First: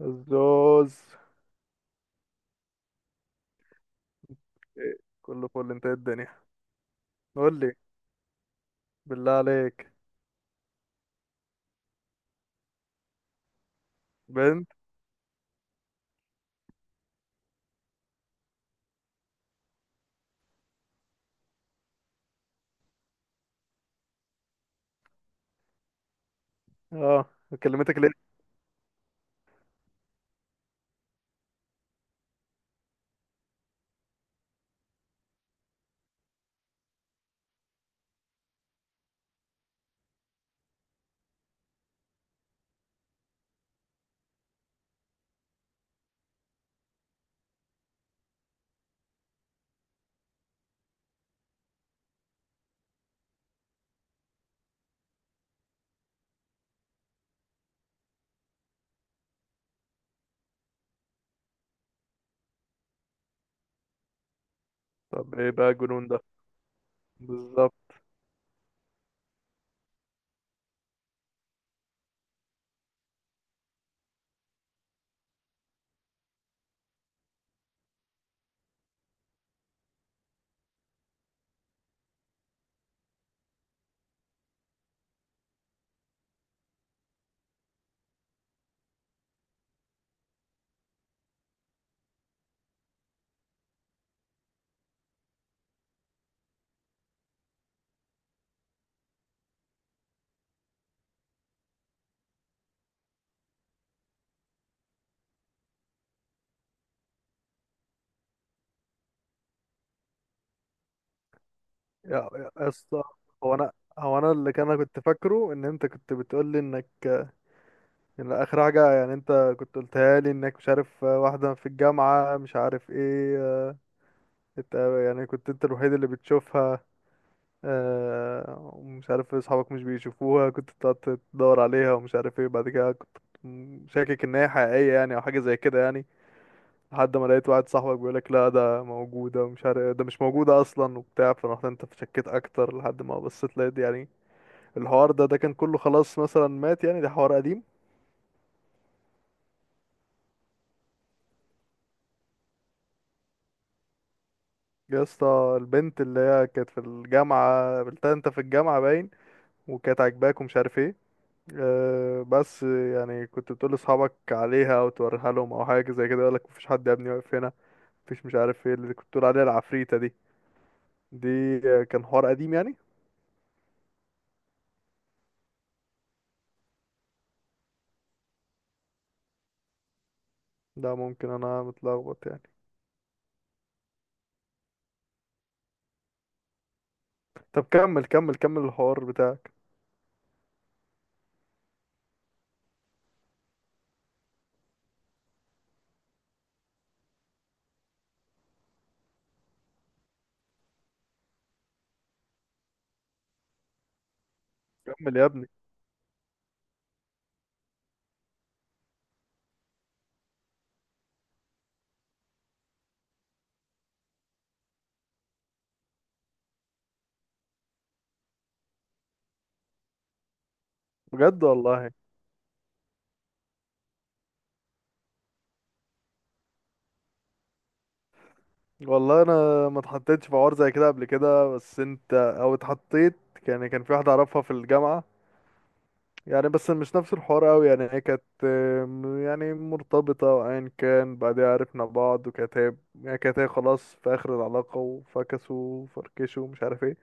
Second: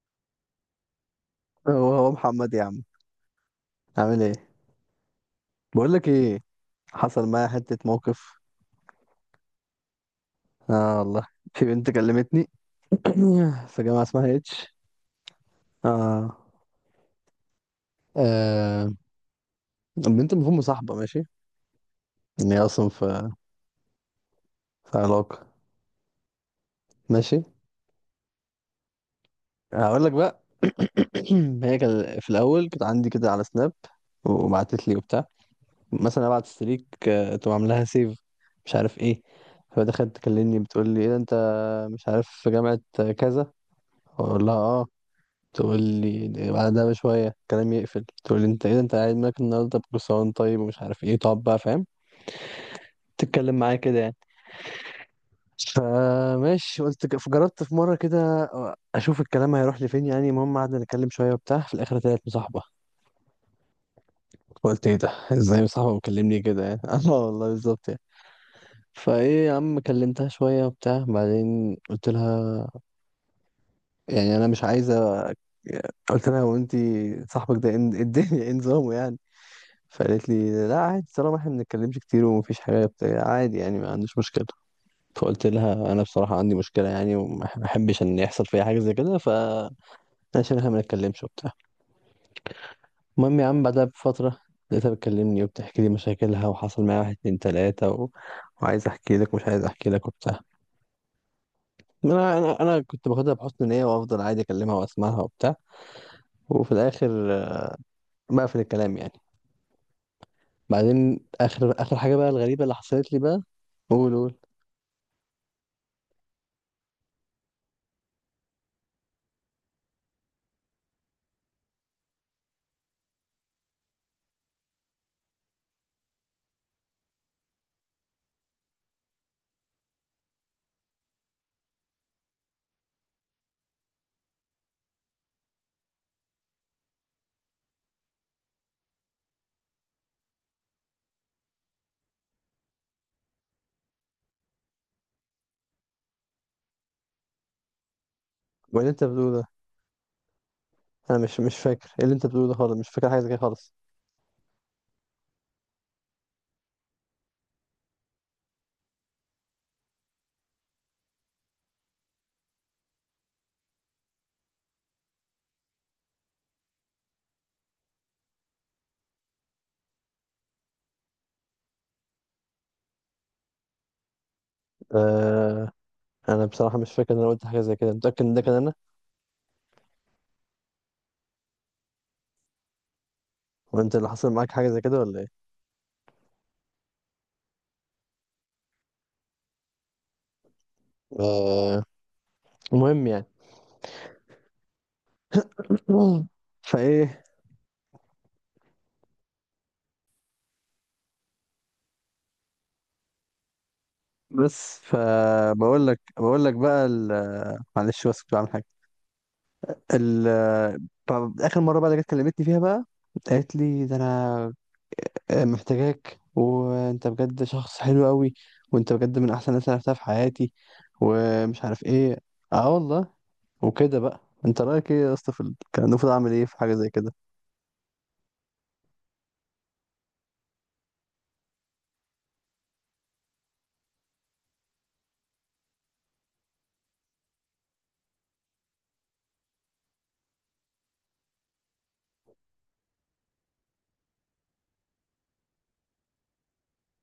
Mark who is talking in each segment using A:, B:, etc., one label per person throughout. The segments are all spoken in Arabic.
A: الزوز!
B: هو محمد يا عم، عامل ايه؟
A: إيه، كله فل. انت
B: بقول
A: إيه
B: لك
A: الدنيا؟
B: ايه، حصل معايا
A: قول لي،
B: حته موقف.
A: بالله عليك.
B: اه والله، في بنت كلمتني في جامعه اسمها
A: بنت؟
B: اتش. اه، آه، البنت المفروض مصاحبه ماشي، ان هي اصلا في علاقه.
A: اه.
B: ماشي،
A: كلمتك ليه؟
B: هقول لك بقى. هي كان في الاول كانت عندي كده على سناب وبعتت لي وبتاع، مثلا ابعت ستريك تقوم عاملاها سيف، مش عارف ايه. فدخلت تكلمني بتقول لي ايه ده، انت مش عارف في جامعه كذا، اقول لها اه، تقول لي بعدها بشوية الكلام يقفل، تقول لي انت ايه ده انت قاعد مالك النهاردة بكسران طيب ومش عارف ايه، تقعد بقى فاهم تتكلم معايا كده يعني. فماشي قلت جربت في مرة كده اشوف الكلام هيروح لفين يعني. المهم قعدنا نتكلم شوية وبتاع، في الاخر طلعت مصاحبة. قلت ايه ده،
A: طب ايه
B: ازاي
A: بقى
B: مصاحبة
A: الجنون ده؟
B: مكلمني كده يعني؟ اه والله بالظبط
A: بالظبط.
B: يعني. فايه يا عم، كلمتها شوية وبتاع، بعدين قلت لها يعني انا مش عايزة. قلت لها هو انت صاحبك ده ايه الدنيا، ايه نظامه يعني؟ فقالت لي لا عادي، طالما احنا ما بنتكلمش كتير ومفيش حاجه بتاع، عادي يعني، ما عنديش مشكله. فقلت لها انا بصراحه عندي مشكله يعني، وما ما احبش ان يحصل فيها حاجه زي كده، فعشان احنا ما نتكلمش وبتاع. المهم يا عم، بعدها بفتره لقيتها بتكلمني وبتحكي لي مشاكلها، وحصل معايا واحد اتنين تلاته وعايز احكي لك ومش عايز احكي لك وبتاع. انا كنت باخدها بحسن نيه وافضل عادي اكلمها واسمعها وبتاع، وفي الاخر بقفل الكلام يعني. بعدين اخر اخر حاجه بقى،
A: يا يا
B: الغريبه
A: يا
B: اللي
A: اسطى،
B: حصلت لي بقى.
A: هو انا
B: قول
A: هو انا
B: قول.
A: انا كنت فاكره ان انت كنت بتقول لي ان اخر حاجه يعني انت كنت قلتها لي انك مش عارف واحده في الجامعه مش عارف ايه، انت يعني كنت انت الوحيد اللي بتشوفها، ومش عارف إيه، اصحابك مش بيشوفوها، كنت بتقعد تدور عليها ومش عارف ايه. بعد كده كنت شاكك ان هي حقيقية يعني او حاجة زي كده يعني، لحد ما لقيت واحد صاحبك بيقولك لا ده موجودة ومش عارف إيه، ده مش موجودة اصلا وبتاع، فرحت انت شكيت اكتر لحد ما بصيت لقيت يعني الحوار ده كان كله خلاص مثلا مات يعني، ده حوار قديم.
B: وبعدين انت بتقول؟ انا مش فاكر ايه اللي انت بتقوله ده خالص، مش فاكر حاجه زي كده خالص.
A: يا اسطى البنت اللي هي كانت في الجامعة قابلتها انت في الجامعة باين، وكانت عاجباك ومش عارف ايه. بس يعني كنت بتقول لاصحابك عليها او توريها لهم او حاجه زي كده، يقولك مفيش حد يا ابني واقف هنا، مفيش. مش عارف ايه اللي كنت بتقول عليها، العفريته دي كان حوار قديم يعني.
B: آه، انا بصراحه مش فاكر ان انا قلت حاجه زي كده، متاكد ان ده كان انا
A: ده ممكن انا متلخبط يعني.
B: وانت اللي حصل معاك حاجه زي كده ولا ايه؟
A: طب كمل كمل كمل الحوار بتاعك.
B: آه. المهم يعني فايه، بس
A: كمل يا ابني.
B: فبقول لك بقى معلش بس كنت بعمل حاجه. ال طب اخر مره بقى اللي جت كلمتني فيها بقى، قالت لي ده انا محتاجاك، وانت بجد شخص حلو قوي، وانت بجد من احسن الناس اللي عرفتها في حياتي،
A: بجد
B: ومش عارف
A: والله.
B: ايه. اه والله. وكده بقى، انت رايك ايه يا اسطى في كان المفروض اعمل ايه في حاجه زي كده؟
A: والله انا ما اتحطيتش في حوار زي كده قبل كده، بس انت، او اتحطيت يعني. كان في واحده اعرفها في الجامعه يعني، بس مش نفس الحوار قوي يعني، هي كانت يعني مرتبطة، وأيا كان بعدها عرفنا بعض، وكانت هي يعني كانت هي خلاص في آخر العلاقة وفكسوا وفركشوا ومش عارف ايه.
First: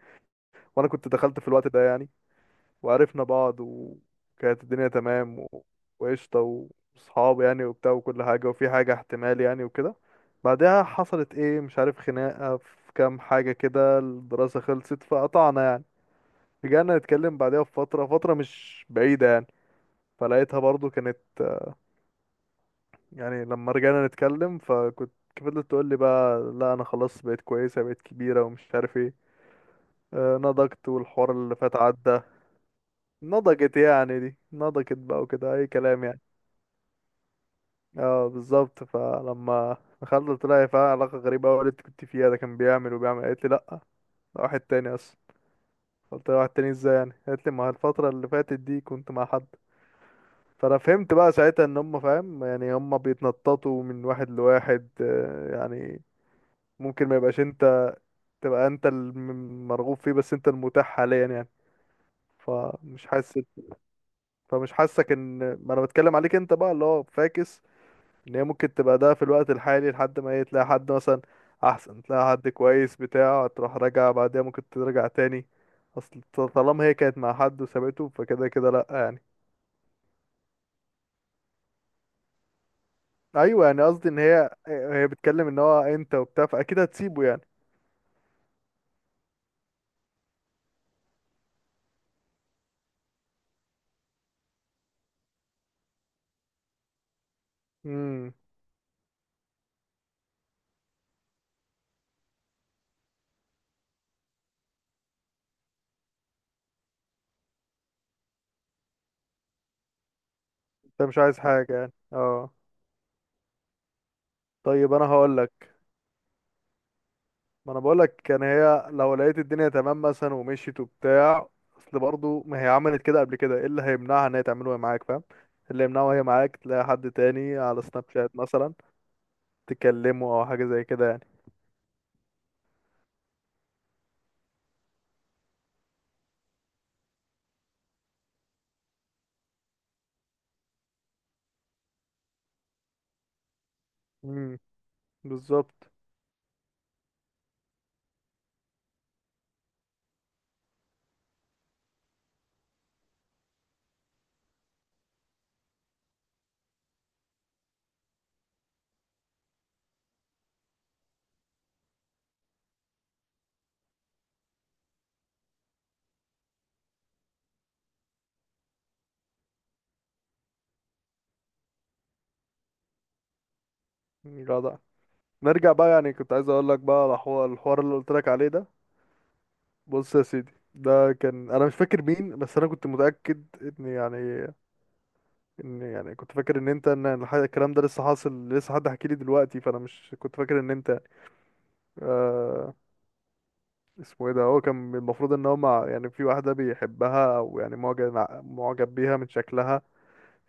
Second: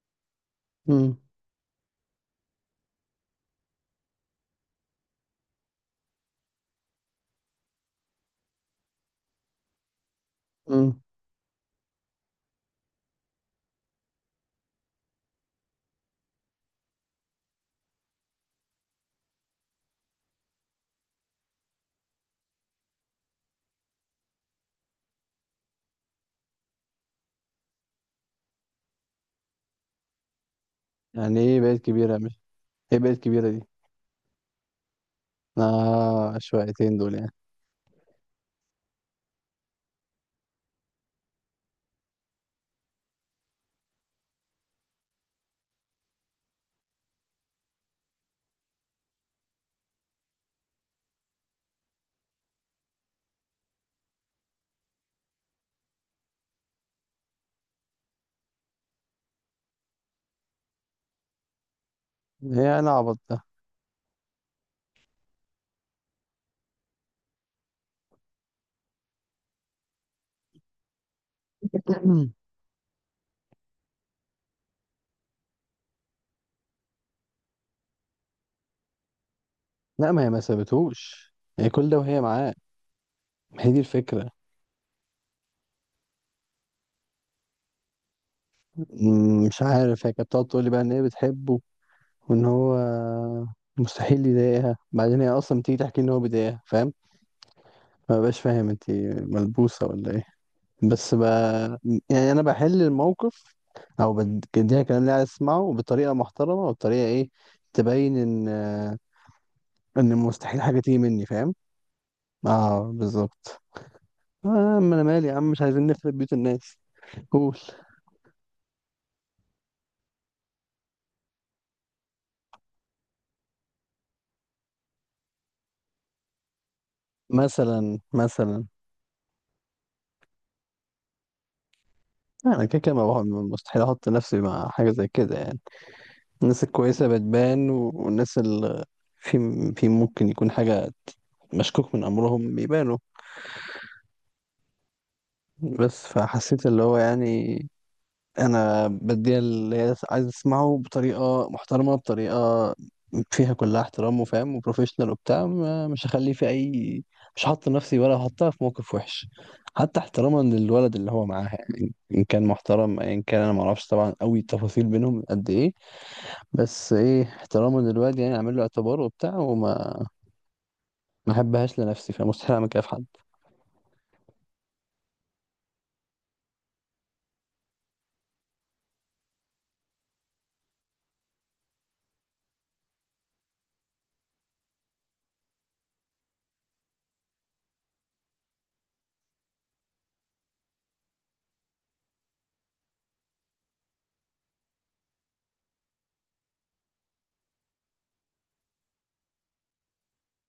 A: وأنا كنت
B: امم.
A: دخلت في الوقت ده يعني، وعرفنا بعض، وكانت الدنيا تمام وقشطة، وصحاب يعني وبتاع وكل حاجة، وفي حاجة احتمال يعني وكده. بعدها
B: امم.
A: حصلت ايه، مش عارف، خناقة في كام حاجة كده، الدراسة خلصت فقطعنا يعني. رجعنا نتكلم بعدها بفترة، فترة مش بعيدة يعني، فلقيتها برضو كانت يعني، لما رجعنا نتكلم، فكنت فضلت تقول لي بقى لا انا خلاص بقيت كويسه، بقيت كبيره ومش عارف ايه، نضجت والحوار
B: يعني
A: اللي
B: ايه
A: فات
B: بقت كبيره؟
A: عدى.
B: مش ايه بقت كبيره دي؟
A: نضجت يعني، دي نضجت بقى وكده اي كلام يعني.
B: اه، شويتين دول يعني.
A: اه بالظبط. فلما دخلت طلع فيها علاقه غريبه قوي، اللي انت كنت فيها ده كان بيعمل وبيعمل، قالت لي لا ده واحد تاني اصلا. قلت لها واحد تاني ازاي يعني، قالت لي ما الفتره اللي فاتت دي كنت مع حد. فانا فهمت بقى ساعتها ان هم فاهم يعني، هم بيتنططوا من واحد لواحد يعني. ممكن ما يبقاش انت، تبقى انت المرغوب فيه، بس انت المتاح حاليا يعني.
B: ايه انا
A: فمش
B: عبط
A: حاسس
B: ده؟
A: فمش حاسك ان ما انا بتكلم عليك انت بقى اللي هو فاكس. ان هي ممكن تبقى ده في الوقت الحالي لحد ما ايه، تلاقي حد مثلا، احسن، تلاقي حد كويس بتاع، تروح راجع بعدها، ممكن ترجع تاني. اصل طالما هي كانت مع حد وسابته، فكده كده لا يعني.
B: لا، ما هي ما سابتهوش، هي كل ده وهي معاه. ما
A: ايوه
B: هي دي
A: يعني قصدي ان
B: الفكره.
A: هي بتتكلم ان هو انت وبتاع، فاكيد هتسيبه يعني.
B: مش عارف، هي كانت بتقعد تقول لي بقى ان هي بتحبه وان هو مستحيل يضايقها، بعدين هي اصلا بتيجي تحكي ان هو بيضايقها فاهم. ما
A: امم
B: بقاش فاهم انت، ملبوسه ولا ايه؟ بس يعني انا بحل الموقف، او بديها الكلام اللي عايز اسمعه بطريقه محترمه وبطريقه ايه تبين ان ان مستحيل حاجه تيجي
A: انت مش
B: مني
A: عايز
B: فاهم.
A: حاجه يعني اه.
B: اه بالظبط.
A: طيب
B: ما انا
A: انا
B: مالي يا
A: هقول
B: عم، مش
A: لك.
B: عايزين نخرب بيوت الناس. قول.
A: ما انا بقولك، كان هي لو لقيت الدنيا تمام مثلا ومشيت وبتاع، اصل برضه ما هي عملت كده قبل كده، ايه اللي هيمنعها ان هي تعمله وهي معاك؟ فاهم إيه اللي يمنعه وهي معاك تلاقي حد تاني على
B: مثلا
A: سناب شات
B: مثلا
A: مثلا، تكلمه او حاجه زي كده يعني.
B: انا كده كده ما مستحيل احط نفسي مع حاجه زي كده يعني. الناس الكويسه بتبان، والناس اللي في في ممكن يكون حاجه مشكوك من امرهم بيبانوا.
A: امم بالظبط.
B: بس فحسيت اللي هو يعني انا بديها اللي هي عايز اسمعه بطريقه محترمه، بطريقه فيها كلها احترام وفاهم وبروفيشنال وبتاع. مش هخلي في اي، مش هحط نفسي ولا هحطها في موقف وحش. حتى احتراما للولد اللي هو معاها يعني، ان كان محترم، ان كان انا ما اعرفش طبعا قوي التفاصيل بينهم قد ايه، بس ايه احتراما للولد يعني اعمل له اعتبار وبتاع، وما ما احبهاش لنفسي، فمستحيل اعمل كده في حد.
A: جدع. نرجع بقى يعني، كنت عايز اقول لك بقى على الحوار اللي قلت لك عليه ده. بص يا سيدي، ده كان، انا مش فاكر مين، بس انا كنت متاكد ان يعني كنت فاكر ان انت، ان الكلام ده لسه حاصل، لسه حد حكي لي دلوقتي، فانا مش كنت فاكر ان انت، آه اسمه ايه ده، هو كان المفروض ان هو مع يعني، في واحدة بيحبها او يعني معجب بيها من شكلها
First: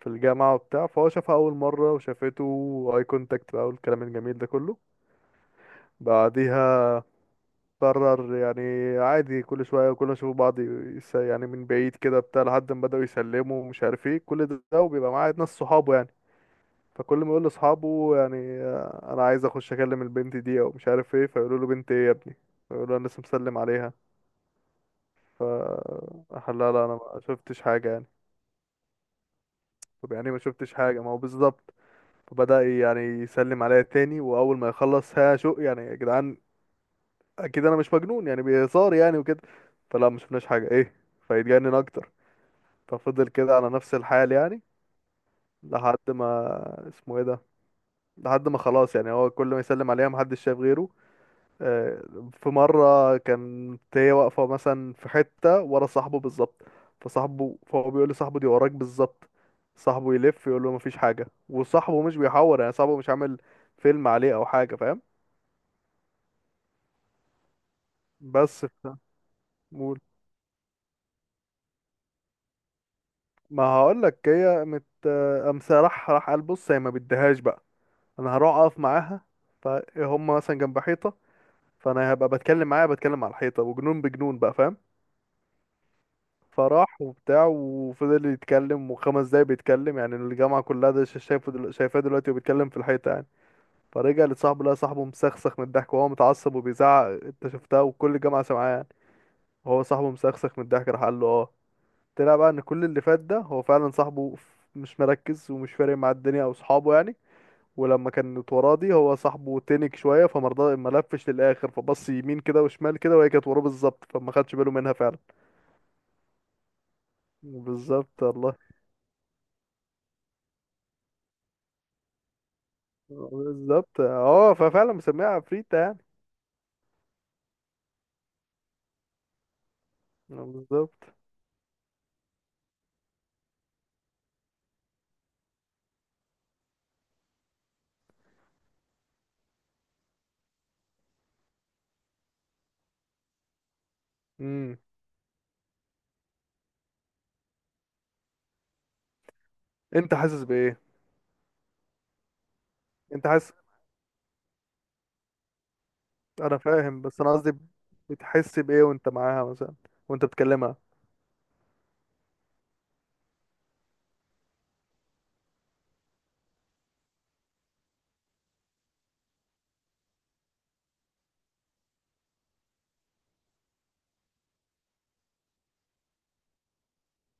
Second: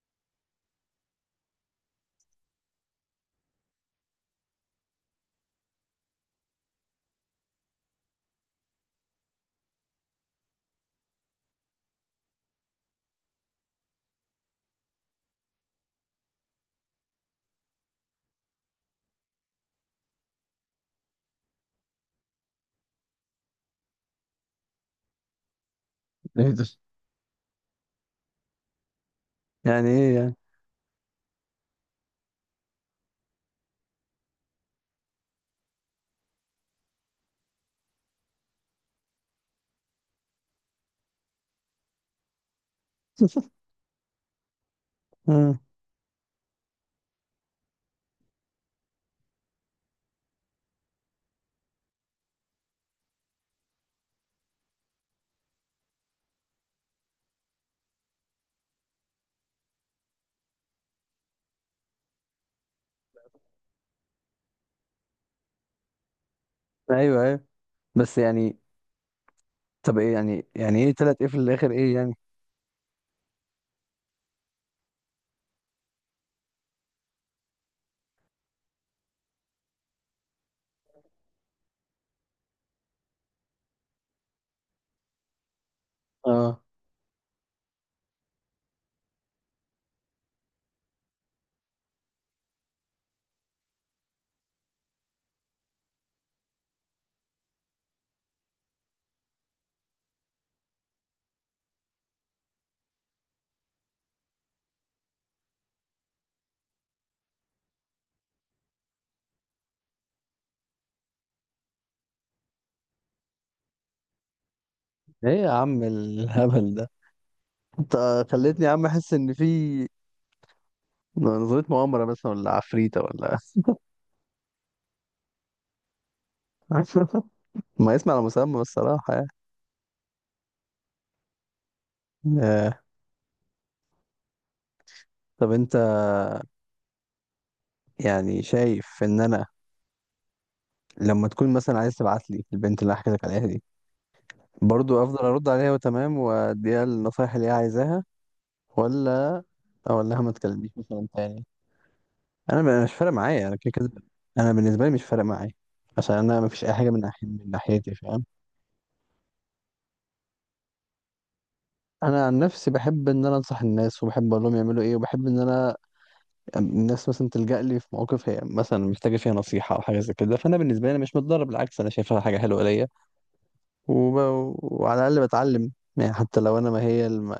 A: في الجامعة وبتاع، فهو شافها أول مرة وشافته، واي كونتاكت بقى والكلام الجميل ده كله. بعديها قرر يعني، عادي كل شوية، كل ما يشوفوا بعض يعني من بعيد كده بتاع، لحد ما بدأوا يسلموا ومش عارف ايه كل ده، وبيبقى معاه ناس صحابه يعني، فكل ما يقول لأصحابه يعني أنا عايز أخش أكلم البنت دي أو مش عارف ايه، فيقولوا له بنت ايه يا ابني، فيقولوا له أنا لسه مسلم عليها. ف
B: ايه ده؟
A: لا لا انا ما شفتش حاجه يعني.
B: يعني
A: طب
B: ايه
A: يعني إيه
B: يعني؟
A: ما شفتش حاجه، ما هو بالظبط. فبدأ يعني يسلم عليا تاني، واول ما يخلص ها شو يعني يا جدعان، اكيد انا مش مجنون يعني، بهزار يعني وكده، فلا ما شفناش حاجه ايه. فيتجنن اكتر، ففضل كده على نفس الحال يعني،
B: آه.
A: لحد ما اسمه ايه ده، لحد ما خلاص يعني هو كل ما يسلم عليها محدش شايف غيره. آه، في مرة كانت هي واقفة مثلا في حتة ورا صاحبه بالظبط، فهو بيقول لصاحبه دي وراك بالظبط، صاحبه يلف يقول له مفيش حاجة، وصاحبه مش بيحور يعني، صاحبه مش عامل فيلم عليه أو حاجة، فاهم.
B: ايوه ايوه. بس يعني
A: بس ف-
B: طب
A: مول-
B: ايه يعني ايه تلات ايه في الاخر ايه يعني؟
A: ما هقولك، هي مت، قام راح قال بص، هي ما بديهاش بقى، أنا هروح أقف معاها. فهم مثلا جنب حيطة، فأنا هبقى بتكلم معاها، بتكلم على الحيطة، وجنون بجنون بقى فاهم.
B: اه،
A: فراح وبتاع وفضل يتكلم وخمس دقايق بيتكلم يعني، الجامعة كلها ده شايفاه دلوقتي وبيتكلم في الحيطة يعني. فرجع لصاحبه لقى صاحبه مسخسخ من الضحك، وهو متعصب وبيزعق انت شفتها وكل الجامعة سامعاه يعني، وهو صاحبه مسخسخ من الضحك، راح قال له اه. طلع بقى ان كل اللي فات ده هو فعلا صاحبه مش مركز ومش فارق مع الدنيا او صحابه يعني. ولما كانت وراه دي هو صاحبه تنك شوية، فمرضى ما لفش للآخر، فبص يمين كده وشمال كده، وهي كانت وراه بالظبط، فما خدش باله منها فعلا.
B: ايه يا عم الهبل ده؟
A: بالظبط،
B: انت
A: الله،
B: خليتني يا عم احس ان في نظرية مؤامرة، بس ولا عفريتة ولا
A: بالظبط. اه ففعلا مسميها عفريتة يعني.
B: ما يسمع على مسمى الصراحة يعني.
A: بالظبط.
B: آه. طب انت يعني شايف ان انا لما تكون مثلا عايز تبعت لي البنت اللي حكيتك عليها دي،
A: امم
B: برضو افضل ارد عليها وتمام واديها النصايح اللي هي عايزاها، ولا اقول
A: انت
B: لها ما
A: حاسس
B: تكلمنيش
A: بايه؟
B: مثلا تاني؟ انا مش فارق
A: انت
B: معايا،
A: حاسس.
B: انا كده كده. انا بالنسبة لي مش فارق معايا، عشان انا
A: انا
B: مفيش اي حاجة من
A: فاهم بس
B: ناحية
A: انا
B: من
A: قصدي،
B: ناحيتي فاهم.
A: بتحس بايه وانت معاها مثلا، وانت بتكلمها؟
B: انا عن نفسي بحب ان انا انصح الناس وبحب اقول لهم يعملوا ايه، وبحب ان انا الناس مثلا تلجأ لي في مواقف هي مثلا محتاجه فيها نصيحه او حاجه زي كده، فانا بالنسبه لي أنا مش متضرر، بالعكس انا شايفها حاجه حلوه ليا. وب... وعلى الاقل بتعلم يعني، حتى لو انا ما هي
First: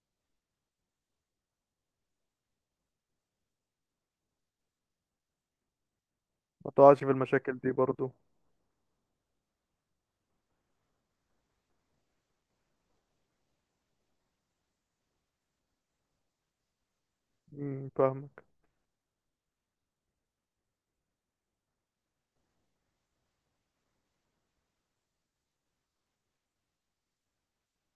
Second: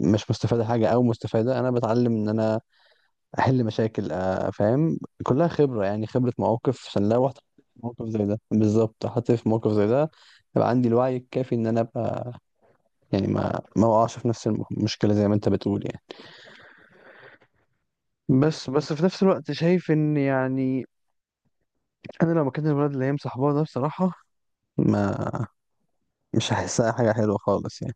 B: مش مستفاده حاجه، او مستفاده، انا بتعلم ان انا احل مشاكل فاهم، كلها خبره يعني، خبره
A: ما
B: مواقف،
A: تقعش
B: عشان
A: في
B: لو رحت في
A: المشاكل دي
B: موقف
A: برضو.
B: زي ده بالظبط، حطيت في موقف زي ده يبقى عندي الوعي الكافي ان انا ابقى يعني ما اقعش في نفس المشكله زي ما انت بتقول يعني.
A: فاهمك.
B: بس في نفس الوقت شايف ان يعني انا لو مكان الولد اللي هي مصاحباه ده بصراحه ما مش هحسها حاجه حلوه خالص يعني،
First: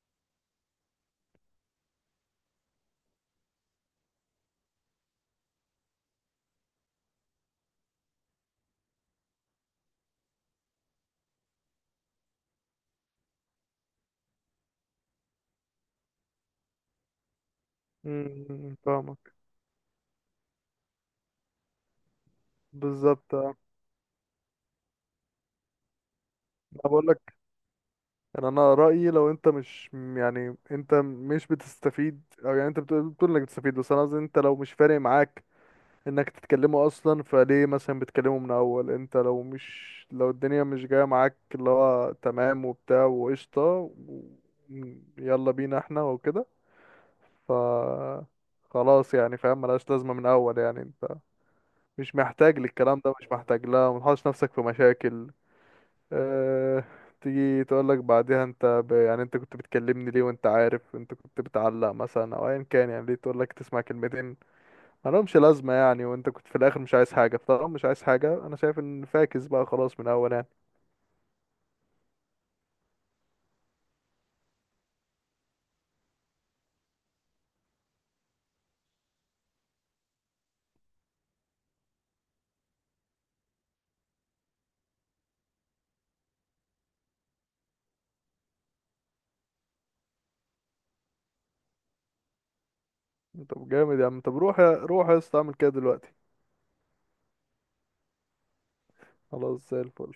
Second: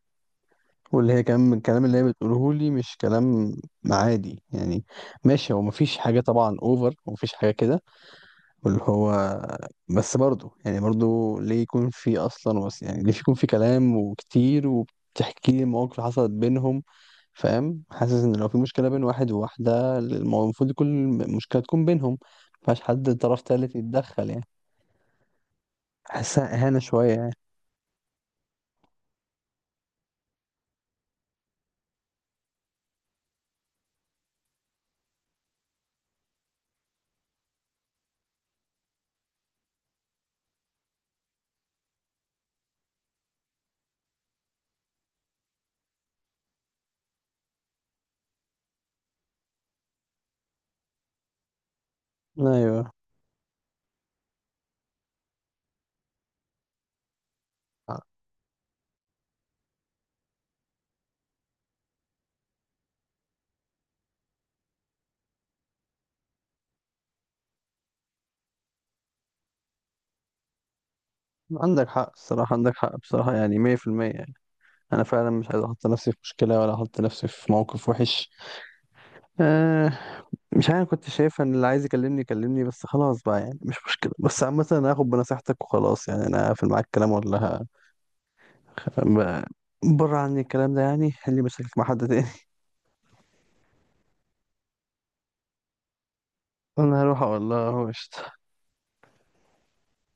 B: واللي هي كمان من الكلام اللي هي بتقوله لي مش كلام عادي يعني. ماشي، هو مفيش حاجه طبعا اوفر ومفيش حاجه كده، واللي هو بس برضه يعني، برضه ليه يكون في اصلا، بس يعني ليه يكون في كلام وكتير وبتحكي لي مواقف حصلت بينهم فاهم. حاسس ان لو في مشكله بين واحد
A: فاهمك.
B: وواحده المفروض كل مشكله تكون بينهم، مفيهاش حد
A: بالظبط.
B: طرف
A: آه.
B: تالت يتدخل يعني. حاسسها اهانه
A: انا بقول
B: شويه يعني.
A: لك، ان انا رايي، لو انت مش يعني انت مش بتستفيد، او يعني انت بتقول انك بتستفيد، بس انا قصدي انت لو مش فارق معاك انك تتكلموا اصلا، فليه مثلا بتكلموا من اول؟ انت لو الدنيا مش جايه معاك اللي هو تمام وبتاع وقشطه و- يلا بينا احنا وكده، ف خلاص يعني فاهم، ملهاش لازمه من اول يعني. انت مش محتاج
B: ايوه،
A: للكلام ده مش محتاج، لا متحطش نفسك في مشاكل. اه... تيجي تقولك بعدها، يعني انت كنت بتكلمني ليه وانت عارف؟ انت كنت بتعلق مثلا او ايا كان يعني، ليه تقولك تسمع كلمتين مالهمش لازمة يعني وانت كنت في الاخر مش عايز حاجة؟ فطالما مش عايز حاجة انا شايف ان فاكس بقى خلاص من اول يعني.
B: عندك حق الصراحة، عندك حق بصراحة، يعني 100% يعني. أنا فعلا مش عايز أحط نفسي في مشكلة ولا أحط نفسي في موقف وحش. آه مش عارف، كنت شايف ان اللي عايز يكلمني يكلمني بس، خلاص بقى يعني مش مشكلة. بس عامة انا هاخد بنصيحتك وخلاص يعني، انا هقفل معاك الكلام ولا ب- بره عني الكلام ده، يعني اللي مشاكلك مع حد تاني.
A: طب جامد يا عم. طب روح يا اسطى اعمل كده دلوقتي.
B: انا هروح اقول لها هو قشطة.
A: خلاص زي الفل.